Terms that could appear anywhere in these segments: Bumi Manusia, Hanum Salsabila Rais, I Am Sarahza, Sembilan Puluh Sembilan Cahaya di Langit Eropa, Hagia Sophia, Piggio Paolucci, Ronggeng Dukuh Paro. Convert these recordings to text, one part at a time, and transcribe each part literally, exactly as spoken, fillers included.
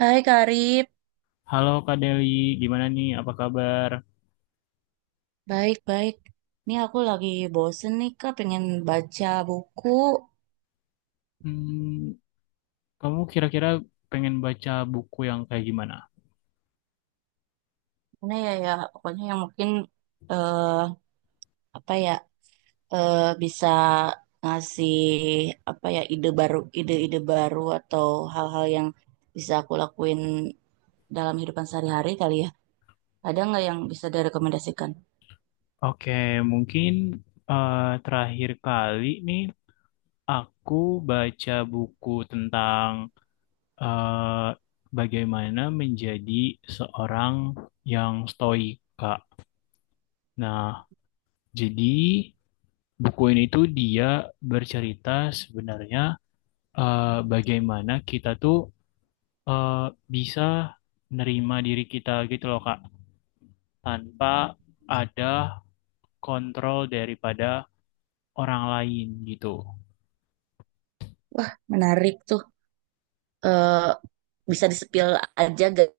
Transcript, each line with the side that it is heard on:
right: Hai Karib,
left: Halo Kak Deli, gimana nih? Apa kabar?
right: baik-baik. Nih aku lagi bosen nih Kak, pengen baca buku.
left: Hmm, kamu kira-kira pengen baca buku yang kayak gimana?
right: Mana ya ya, pokoknya yang mungkin eh apa ya eh bisa ngasih apa ya ide baru, ide-ide baru atau hal-hal yang bisa aku lakuin dalam kehidupan sehari-hari kali ya. Ada nggak yang bisa direkomendasikan?
left: Oke, mungkin eh, terakhir kali nih aku baca buku tentang eh, bagaimana menjadi seorang yang stoik, Kak. Nah, jadi buku ini tuh dia bercerita sebenarnya, eh, bagaimana kita tuh eh, bisa nerima diri kita gitu loh Kak, tanpa ada kontrol daripada orang lain gitu.
right: Menarik tuh. Eh Bisa disepil aja gak,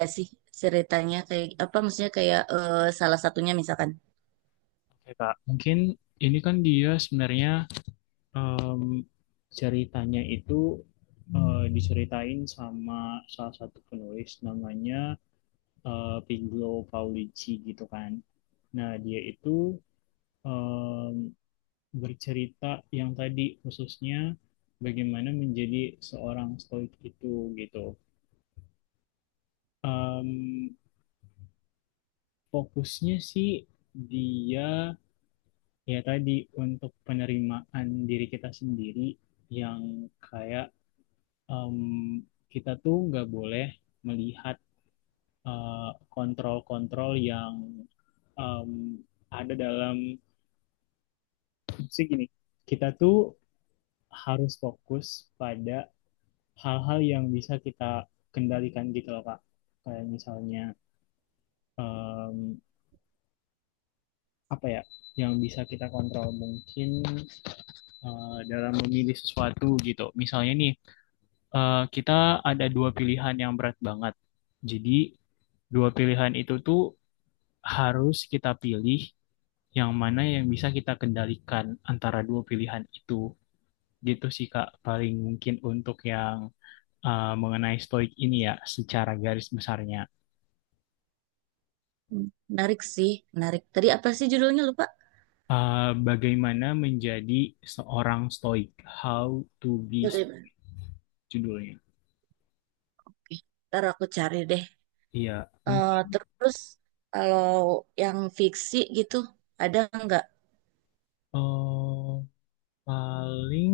right: gak sih ceritanya kayak apa maksudnya kayak eh, salah satunya misalkan.
left: Oke Kak, mungkin ini kan dia sebenarnya, em, ceritanya itu, eh, diceritain sama salah satu penulis namanya eh, Piggio Paolucci gitu kan. Nah dia itu em, bercerita yang tadi khususnya bagaimana menjadi seorang stoik itu gitu. Em, Fokusnya sih dia, ya tadi, untuk penerimaan diri kita sendiri yang kayak, em, kita tuh nggak boleh melihat eh, kontrol-kontrol yang, em, ada dalam, sih gini, kita tuh harus fokus pada hal-hal yang bisa kita kendalikan gitu loh Kak, kayak misalnya em, apa ya yang bisa kita kontrol, mungkin eh, dalam memilih sesuatu gitu. Misalnya nih, eh, kita ada dua pilihan yang berat banget. Jadi, dua pilihan itu tuh harus kita pilih yang mana yang bisa kita kendalikan antara dua pilihan itu. Gitu sih, Kak, paling mungkin untuk yang eh, mengenai stoik ini ya, secara garis besarnya.
right: Hmm, menarik sih, menarik. Tadi apa sih judulnya lupa?
left: Eh, bagaimana menjadi seorang stoik? How to be,
right: Jadi, Mbak,
left: judulnya.
right: oke, ntar aku cari deh.
left: Iya,
right: Eh,
left: mungkin
right: terus kalau yang fiksi gitu ada nggak?
left: eh, paling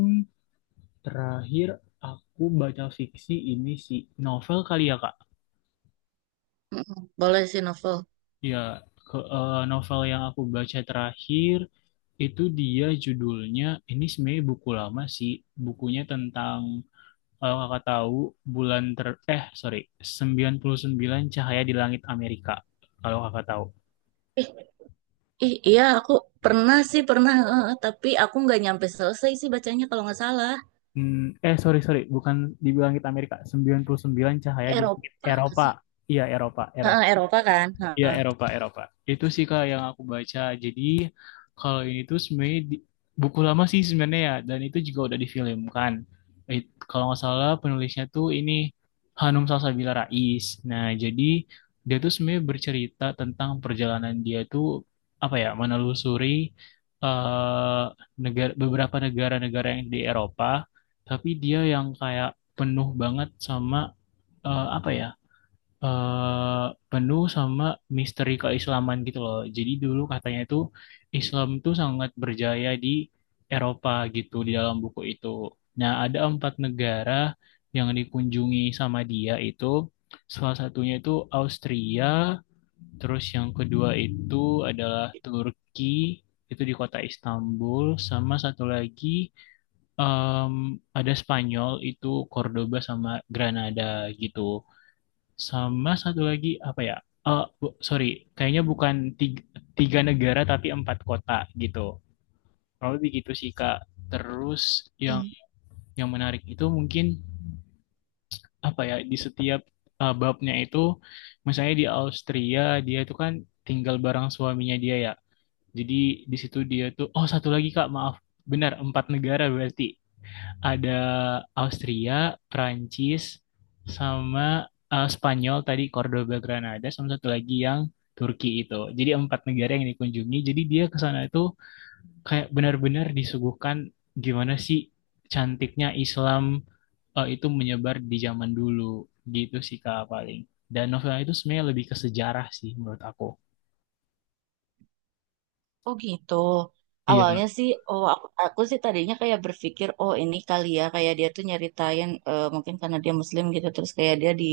left: terakhir aku baca fiksi ini sih, novel kali ya Kak.
right: Mm-mm, boleh sih novel.
left: Ya, ke eh, novel yang aku baca terakhir itu dia judulnya, ini sebenarnya buku lama sih. Bukunya tentang, kalau Kakak tahu, bulan ter eh sorry sembilan puluh sembilan Cahaya di Langit Amerika. Kalau Kakak tahu.
right: Ih, ih, iya aku pernah sih pernah, eh, eh, tapi aku nggak nyampe selesai sih bacanya kalau nggak salah.
left: Hmm, eh sorry, sorry, bukan di Langit Amerika, sembilan puluh sembilan Cahaya di Langit
right: Eropa nggak
left: Eropa.
right: sih?
left: Iya, Eropa,
right: Eh,
left: Eropa.
right: eh, Eropa kan?
left: Iya,
right: Heeh.
left: Eropa, Eropa, itu sih kak yang aku baca. Jadi kalau ini tuh sebenarnya di- buku lama sih sebenarnya ya, dan itu juga udah difilmkan. Eh, Kalau nggak salah penulisnya tuh ini Hanum Salsabila Rais. Nah jadi dia tuh sebenarnya bercerita tentang perjalanan dia tuh, apa ya, menelusuri eh negara beberapa negara-negara yang di Eropa, tapi dia yang kayak penuh banget sama, eh, apa ya, eh penuh sama misteri keislaman gitu loh. Jadi dulu katanya itu Islam tuh sangat berjaya di Eropa gitu, di dalam buku itu. Nah, ada empat negara yang dikunjungi sama dia itu. Salah satunya itu Austria, terus yang kedua itu adalah Turki, itu di kota Istanbul, sama satu lagi em, ada Spanyol, itu Cordoba sama Granada gitu. Sama satu lagi apa ya? Eh, bu- sorry, kayaknya bukan tiga, tiga negara tapi empat kota gitu. Kalau begitu sih Kak. Terus yang
right: Hmm.
left: yang menarik itu mungkin apa ya? Di setiap eh, babnya itu, misalnya di Austria, dia itu kan tinggal bareng suaminya dia ya. Jadi di situ dia tuh, oh satu lagi Kak, maaf, benar empat negara berarti. Ada Austria, Prancis, sama eh, Spanyol tadi, Cordoba, Granada, sama satu lagi yang Turki itu. Jadi empat negara yang dikunjungi. Jadi dia ke sana itu kayak benar-benar disuguhkan gimana sih cantiknya Islam eh, itu menyebar di zaman dulu, gitu sih Kak paling. Dan novelnya itu sebenarnya lebih ke sejarah sih menurut aku.
right: Oh gitu.
left: Iya.
right: Awalnya sih, oh aku, aku sih tadinya kayak berpikir, oh ini kali ya, kayak dia tuh nyeritain eh, mungkin karena dia Muslim gitu, terus kayak dia di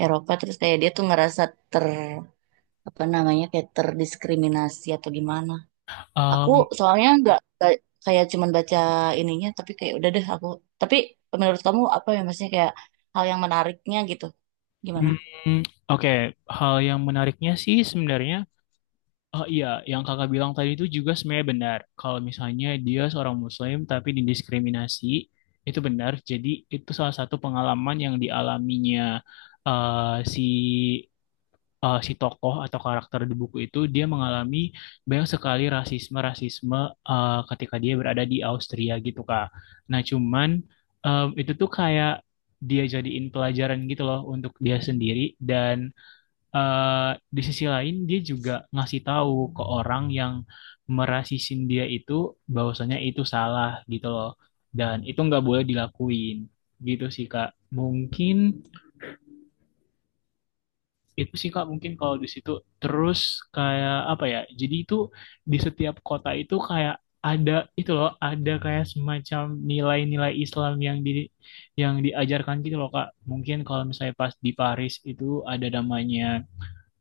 right: Eropa, terus kayak dia tuh ngerasa ter apa namanya kayak terdiskriminasi atau gimana. Aku
left: Um,
right: soalnya nggak nggak kayak cuman baca ininya, tapi kayak udah deh aku. Tapi menurut kamu apa ya maksudnya kayak hal yang menariknya gitu? Gimana?
left: mm, oke. Hal yang menariknya sih sebenarnya, oh iya, yang kakak bilang tadi itu juga sebenarnya benar. Kalau misalnya dia seorang Muslim tapi didiskriminasi, itu benar. Jadi itu salah satu pengalaman yang dialaminya, eh, si, eh, si tokoh atau karakter di buku itu, dia mengalami banyak sekali rasisme-rasisme eh, ketika dia berada di Austria gitu Kak. Nah cuman em, itu tuh kayak dia jadiin pelajaran gitu loh untuk dia sendiri. Dan eh, di sisi lain dia juga ngasih tahu ke orang yang merasisin dia itu bahwasanya itu salah gitu loh, dan itu nggak boleh dilakuin. Gitu sih Kak mungkin, itu sih Kak mungkin kalau di situ. Terus kayak apa ya, jadi itu di setiap kota itu kayak ada, itu loh ada kayak semacam nilai-nilai Islam yang di yang diajarkan gitu loh Kak. Mungkin kalau misalnya pas di Paris itu ada namanya,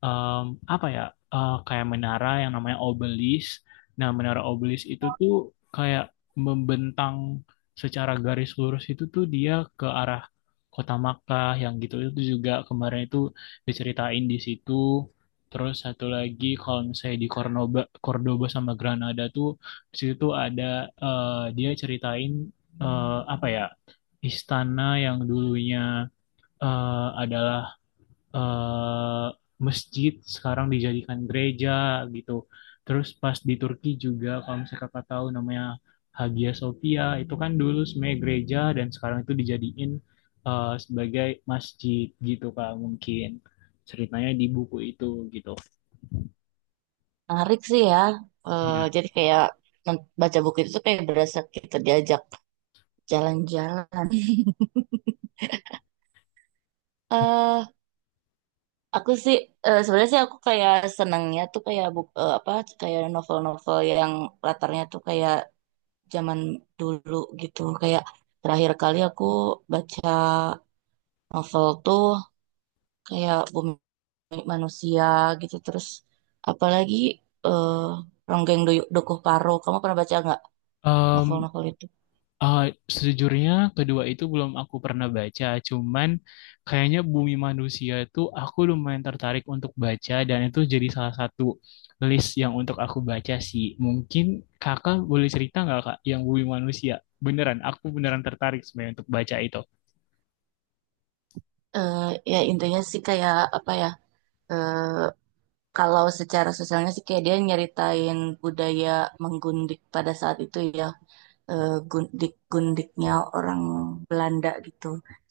left: em, apa ya, eh, kayak menara yang namanya obelisk. Nah, menara obelisk itu tuh kayak membentang secara garis lurus, itu tuh dia ke arah kota Makkah yang gitu, itu juga kemarin itu diceritain di situ. Terus satu lagi kalau misalnya di Cordoba, Cordoba sama Granada tuh, di situ tuh ada, eh, dia ceritain eh, apa ya, istana yang dulunya eh, adalah eh, masjid, sekarang dijadikan gereja gitu. Terus pas di Turki juga kalau misalnya kakak tahu namanya Hagia Sophia, itu kan dulu sebenarnya gereja dan sekarang itu dijadiin eh, sebagai masjid gitu kak, mungkin ceritanya di buku itu gitu.
right: Menarik sih ya. Eh,
left: Iya.
right: jadi kayak men- baca buku itu tuh kayak berasa kita diajak jalan-jalan. eh aku sih eh, sebenarnya sih aku kayak senangnya tuh kayak buk eh, apa kayak novel-novel yang latarnya tuh kayak zaman dulu gitu. Kayak terakhir kali aku baca novel tuh kayak Bumi Manusia gitu terus apalagi eh Ronggeng Doy- Dukuh Paro. Kamu pernah baca nggak
left: Em,
right: novel-novel itu?
left: Eh, Sejujurnya kedua itu belum aku pernah baca, cuman kayaknya Bumi Manusia tuh aku lumayan tertarik untuk baca, dan itu jadi salah satu list yang untuk aku baca sih. Mungkin kakak boleh cerita nggak kak yang Bumi Manusia? Beneran, aku beneran tertarik sebenarnya untuk baca itu.
right: Eh Ya intinya sih kayak apa ya? Kalau secara sosialnya sih kayak dia nyeritain budaya menggundik pada saat itu ya, eh, gundik-gundiknya orang Belanda gitu.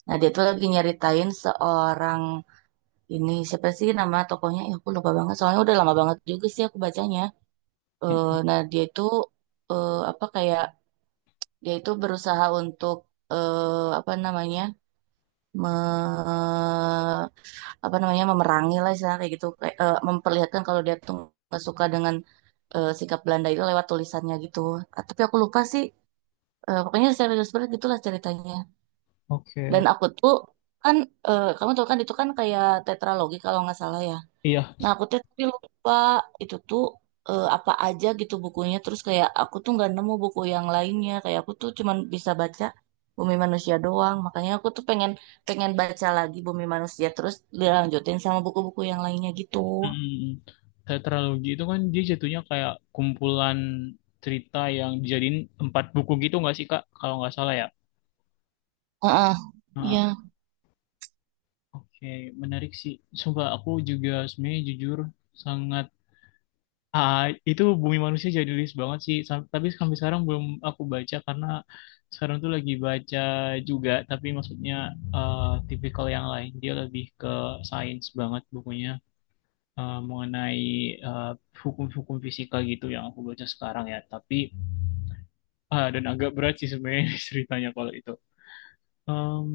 right: Nah dia tuh lagi nyeritain seorang ini siapa sih nama tokohnya? Ya, aku lupa banget. Soalnya udah lama banget juga sih aku bacanya. Eh, nah dia itu eh, apa kayak dia itu berusaha untuk eh, apa namanya me apa namanya memerangi lah istilahnya kayak gitu kayak eh, memperlihatkan kalau dia tuh nggak suka dengan eh, sikap Belanda itu lewat tulisannya gitu. Ah, tapi aku lupa sih eh, pokoknya serius banget gitulah ceritanya.
left: Oke,
right: Dan
left: oke.
right: aku tuh kan eh, kamu tahu kan itu kan kayak tetralogi kalau nggak salah ya.
left: Iya.
right: Nah, aku tuh tapi lupa itu tuh eh, apa aja gitu bukunya. Terus kayak aku tuh nggak nemu buku yang lainnya. Kayak aku tuh cuman bisa baca Bumi Manusia doang. Makanya aku tuh pengen pengen baca lagi Bumi Manusia. Terus dilanjutin sama buku-buku yang lainnya gitu.
left: Mm, tetralogi itu kan dia jatuhnya kayak kumpulan cerita yang dijadiin empat buku gitu nggak sih Kak? Kalau nggak salah ya.
right: Heeh.
left: Nah,
right: Iya.
left: oke, menarik sih. Sumpah aku juga sebenarnya jujur sangat, ah, itu Bumi Manusia jadi list banget sih. Sam- Tapi sampai sekarang belum aku baca karena sekarang tuh lagi baca juga. Tapi maksudnya eh, tipikal yang lain. Dia lebih ke sains banget bukunya, eh, mengenai eh, hukum-hukum fisika gitu yang aku baca sekarang ya. Tapi ah, dan agak berat sih sebenarnya ceritanya kalau itu. Em,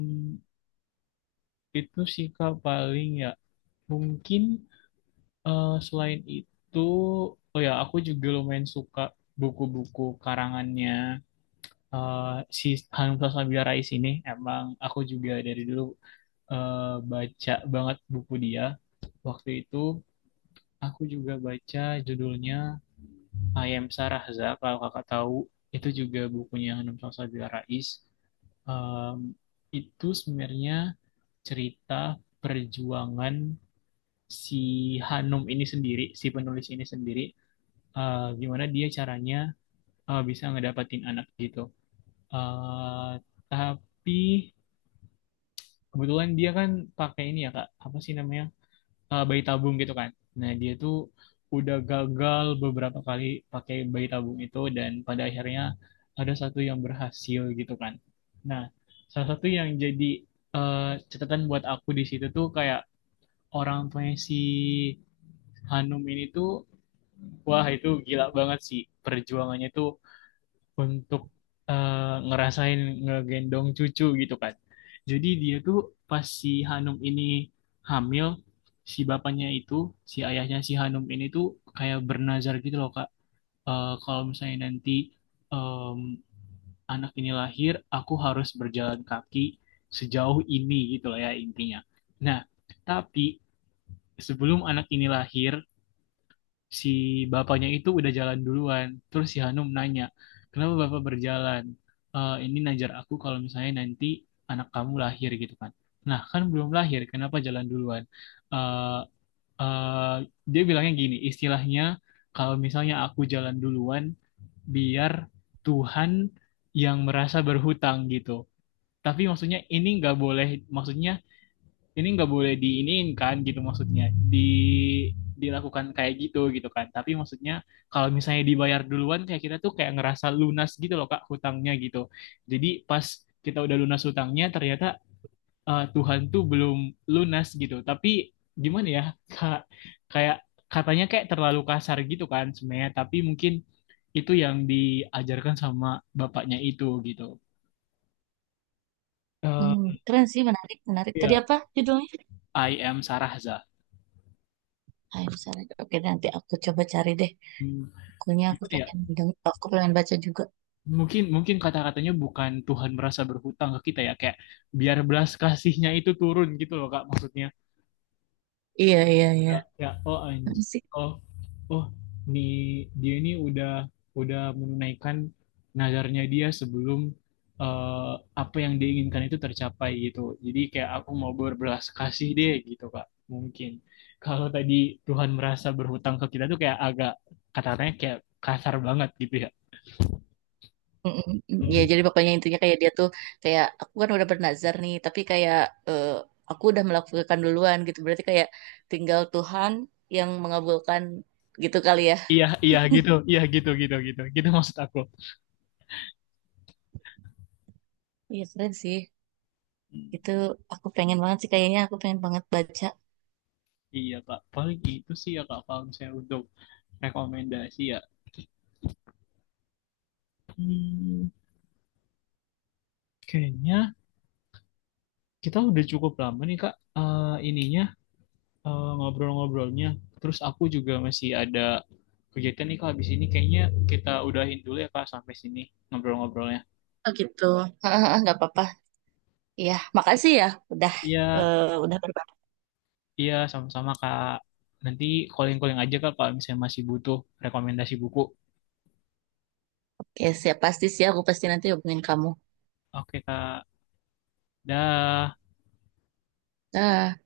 left: itu sih Kak paling ya. Mungkin eh, selain itu, oh ya, aku juga lumayan suka buku-buku karangannya. Eh, si Hanum Sasmabila Rais ini emang aku juga dari dulu eh, baca banget buku dia. Waktu itu aku juga baca judulnya I Am Sarahza, kalau kakak tahu, itu juga bukunya Hanum Sasmabila Rais. Em, itu sebenarnya cerita perjuangan si Hanum ini sendiri, si penulis ini sendiri, eh, gimana dia caranya eh, bisa ngedapatin anak gitu. Eh, tapi kebetulan dia kan pakai ini ya Kak, apa sih namanya? Eh, bayi tabung gitu kan. Nah, dia tuh udah gagal beberapa kali pakai bayi tabung itu, dan pada akhirnya ada satu yang berhasil gitu kan. Nah, salah satu yang jadi eh, catatan buat aku di situ tuh kayak, orang tuanya si Hanum ini tuh, wah itu gila banget sih perjuangannya tuh, untuk eh, ngerasain ngegendong cucu gitu kan. Jadi dia tuh, pas si Hanum ini hamil, si bapaknya itu, si ayahnya si Hanum ini tuh, kayak bernazar gitu loh Kak. Eh, kalau misalnya nanti em, anak ini lahir, aku harus berjalan kaki sejauh ini, gitu lah ya intinya. Nah, tapi sebelum anak ini lahir, si bapaknya itu udah jalan duluan. Terus si Hanum nanya, kenapa bapak berjalan? "Eh, ini najar aku kalau misalnya nanti anak kamu lahir gitu kan. Nah, kan belum lahir, kenapa jalan duluan? Eh, eh, Dia bilangnya gini, istilahnya, kalau misalnya aku jalan duluan, biar Tuhan yang merasa berhutang gitu. Tapi maksudnya ini nggak boleh, maksudnya ini nggak boleh diinin kan, gitu maksudnya di dilakukan kayak gitu, gitu kan. Tapi maksudnya kalau misalnya dibayar duluan, kayak kita tuh kayak ngerasa lunas gitu loh kak, hutangnya gitu. Jadi pas kita udah lunas hutangnya, ternyata eh, Tuhan tuh belum lunas gitu. Tapi gimana ya kak, kayak katanya kayak terlalu kasar gitu kan sebenarnya, tapi mungkin itu yang diajarkan sama bapaknya itu gitu.
right: Hmm,
left: Eh,
right: keren sih, menarik, menarik. Tadi
left: Ya,
right: apa judulnya?
left: I Am Sarahza.
right: Hai, Sarah. Oke, nanti aku coba cari deh.
left: Hmm,
right: Bukunya aku
left: Gimana ya?
right: pengen deng- aku pengen baca juga.
left: Mungkin mungkin kata-katanya bukan Tuhan merasa berhutang ke kita ya, kayak biar belas kasihnya itu turun gitu loh Kak maksudnya.
right: Iya, iya, iya.
left: Ya, ya, oh,
right: Apa
left: anj-
right: sih?
left: oh oh nih dia ini udah udah menunaikan nazarnya dia sebelum eh, apa yang diinginkan itu tercapai gitu. Jadi kayak aku mau berbelas kasih deh gitu Kak. Mungkin kalau tadi Tuhan merasa berhutang ke kita tuh kayak agak, kata-katanya kayak kasar banget gitu
right: Mm-mm. Ya, jadi
left: ya.
right: pokoknya intinya kayak dia tuh kayak aku kan udah bernazar nih, tapi kayak eh, aku udah melakukan duluan gitu. Berarti kayak tinggal Tuhan yang mengabulkan gitu kali ya.
left: Iya, iya gitu, iya gitu, gitu, gitu, gitu maksud aku.
right: Iya keren sih. Itu aku pengen banget sih kayaknya aku pengen banget baca.
left: Iya kak, paling itu sih ya kak kalau misalnya untuk rekomendasi ya. Hmm, kayaknya kita udah cukup lama nih kak, eh, ininya, eh, ngobrol-ngobrolnya. Terus aku juga masih ada kegiatan nih kak habis ini, kayaknya kita udahin dulu ya kak sampai sini ngobrol-ngobrolnya.
right: Oh gitu. Ah ah, ah, Nggak apa-apa. Iya, makasih ya udah
left: Iya,
right: eh, udah berbagi.
left: iya sama-sama kak. Nanti calling-calling aja kak kalau misalnya masih butuh rekomendasi buku.
right: Ya siap pasti sih aku pasti nanti hubungin kamu.
left: Oke kak, dah.
right: Dah.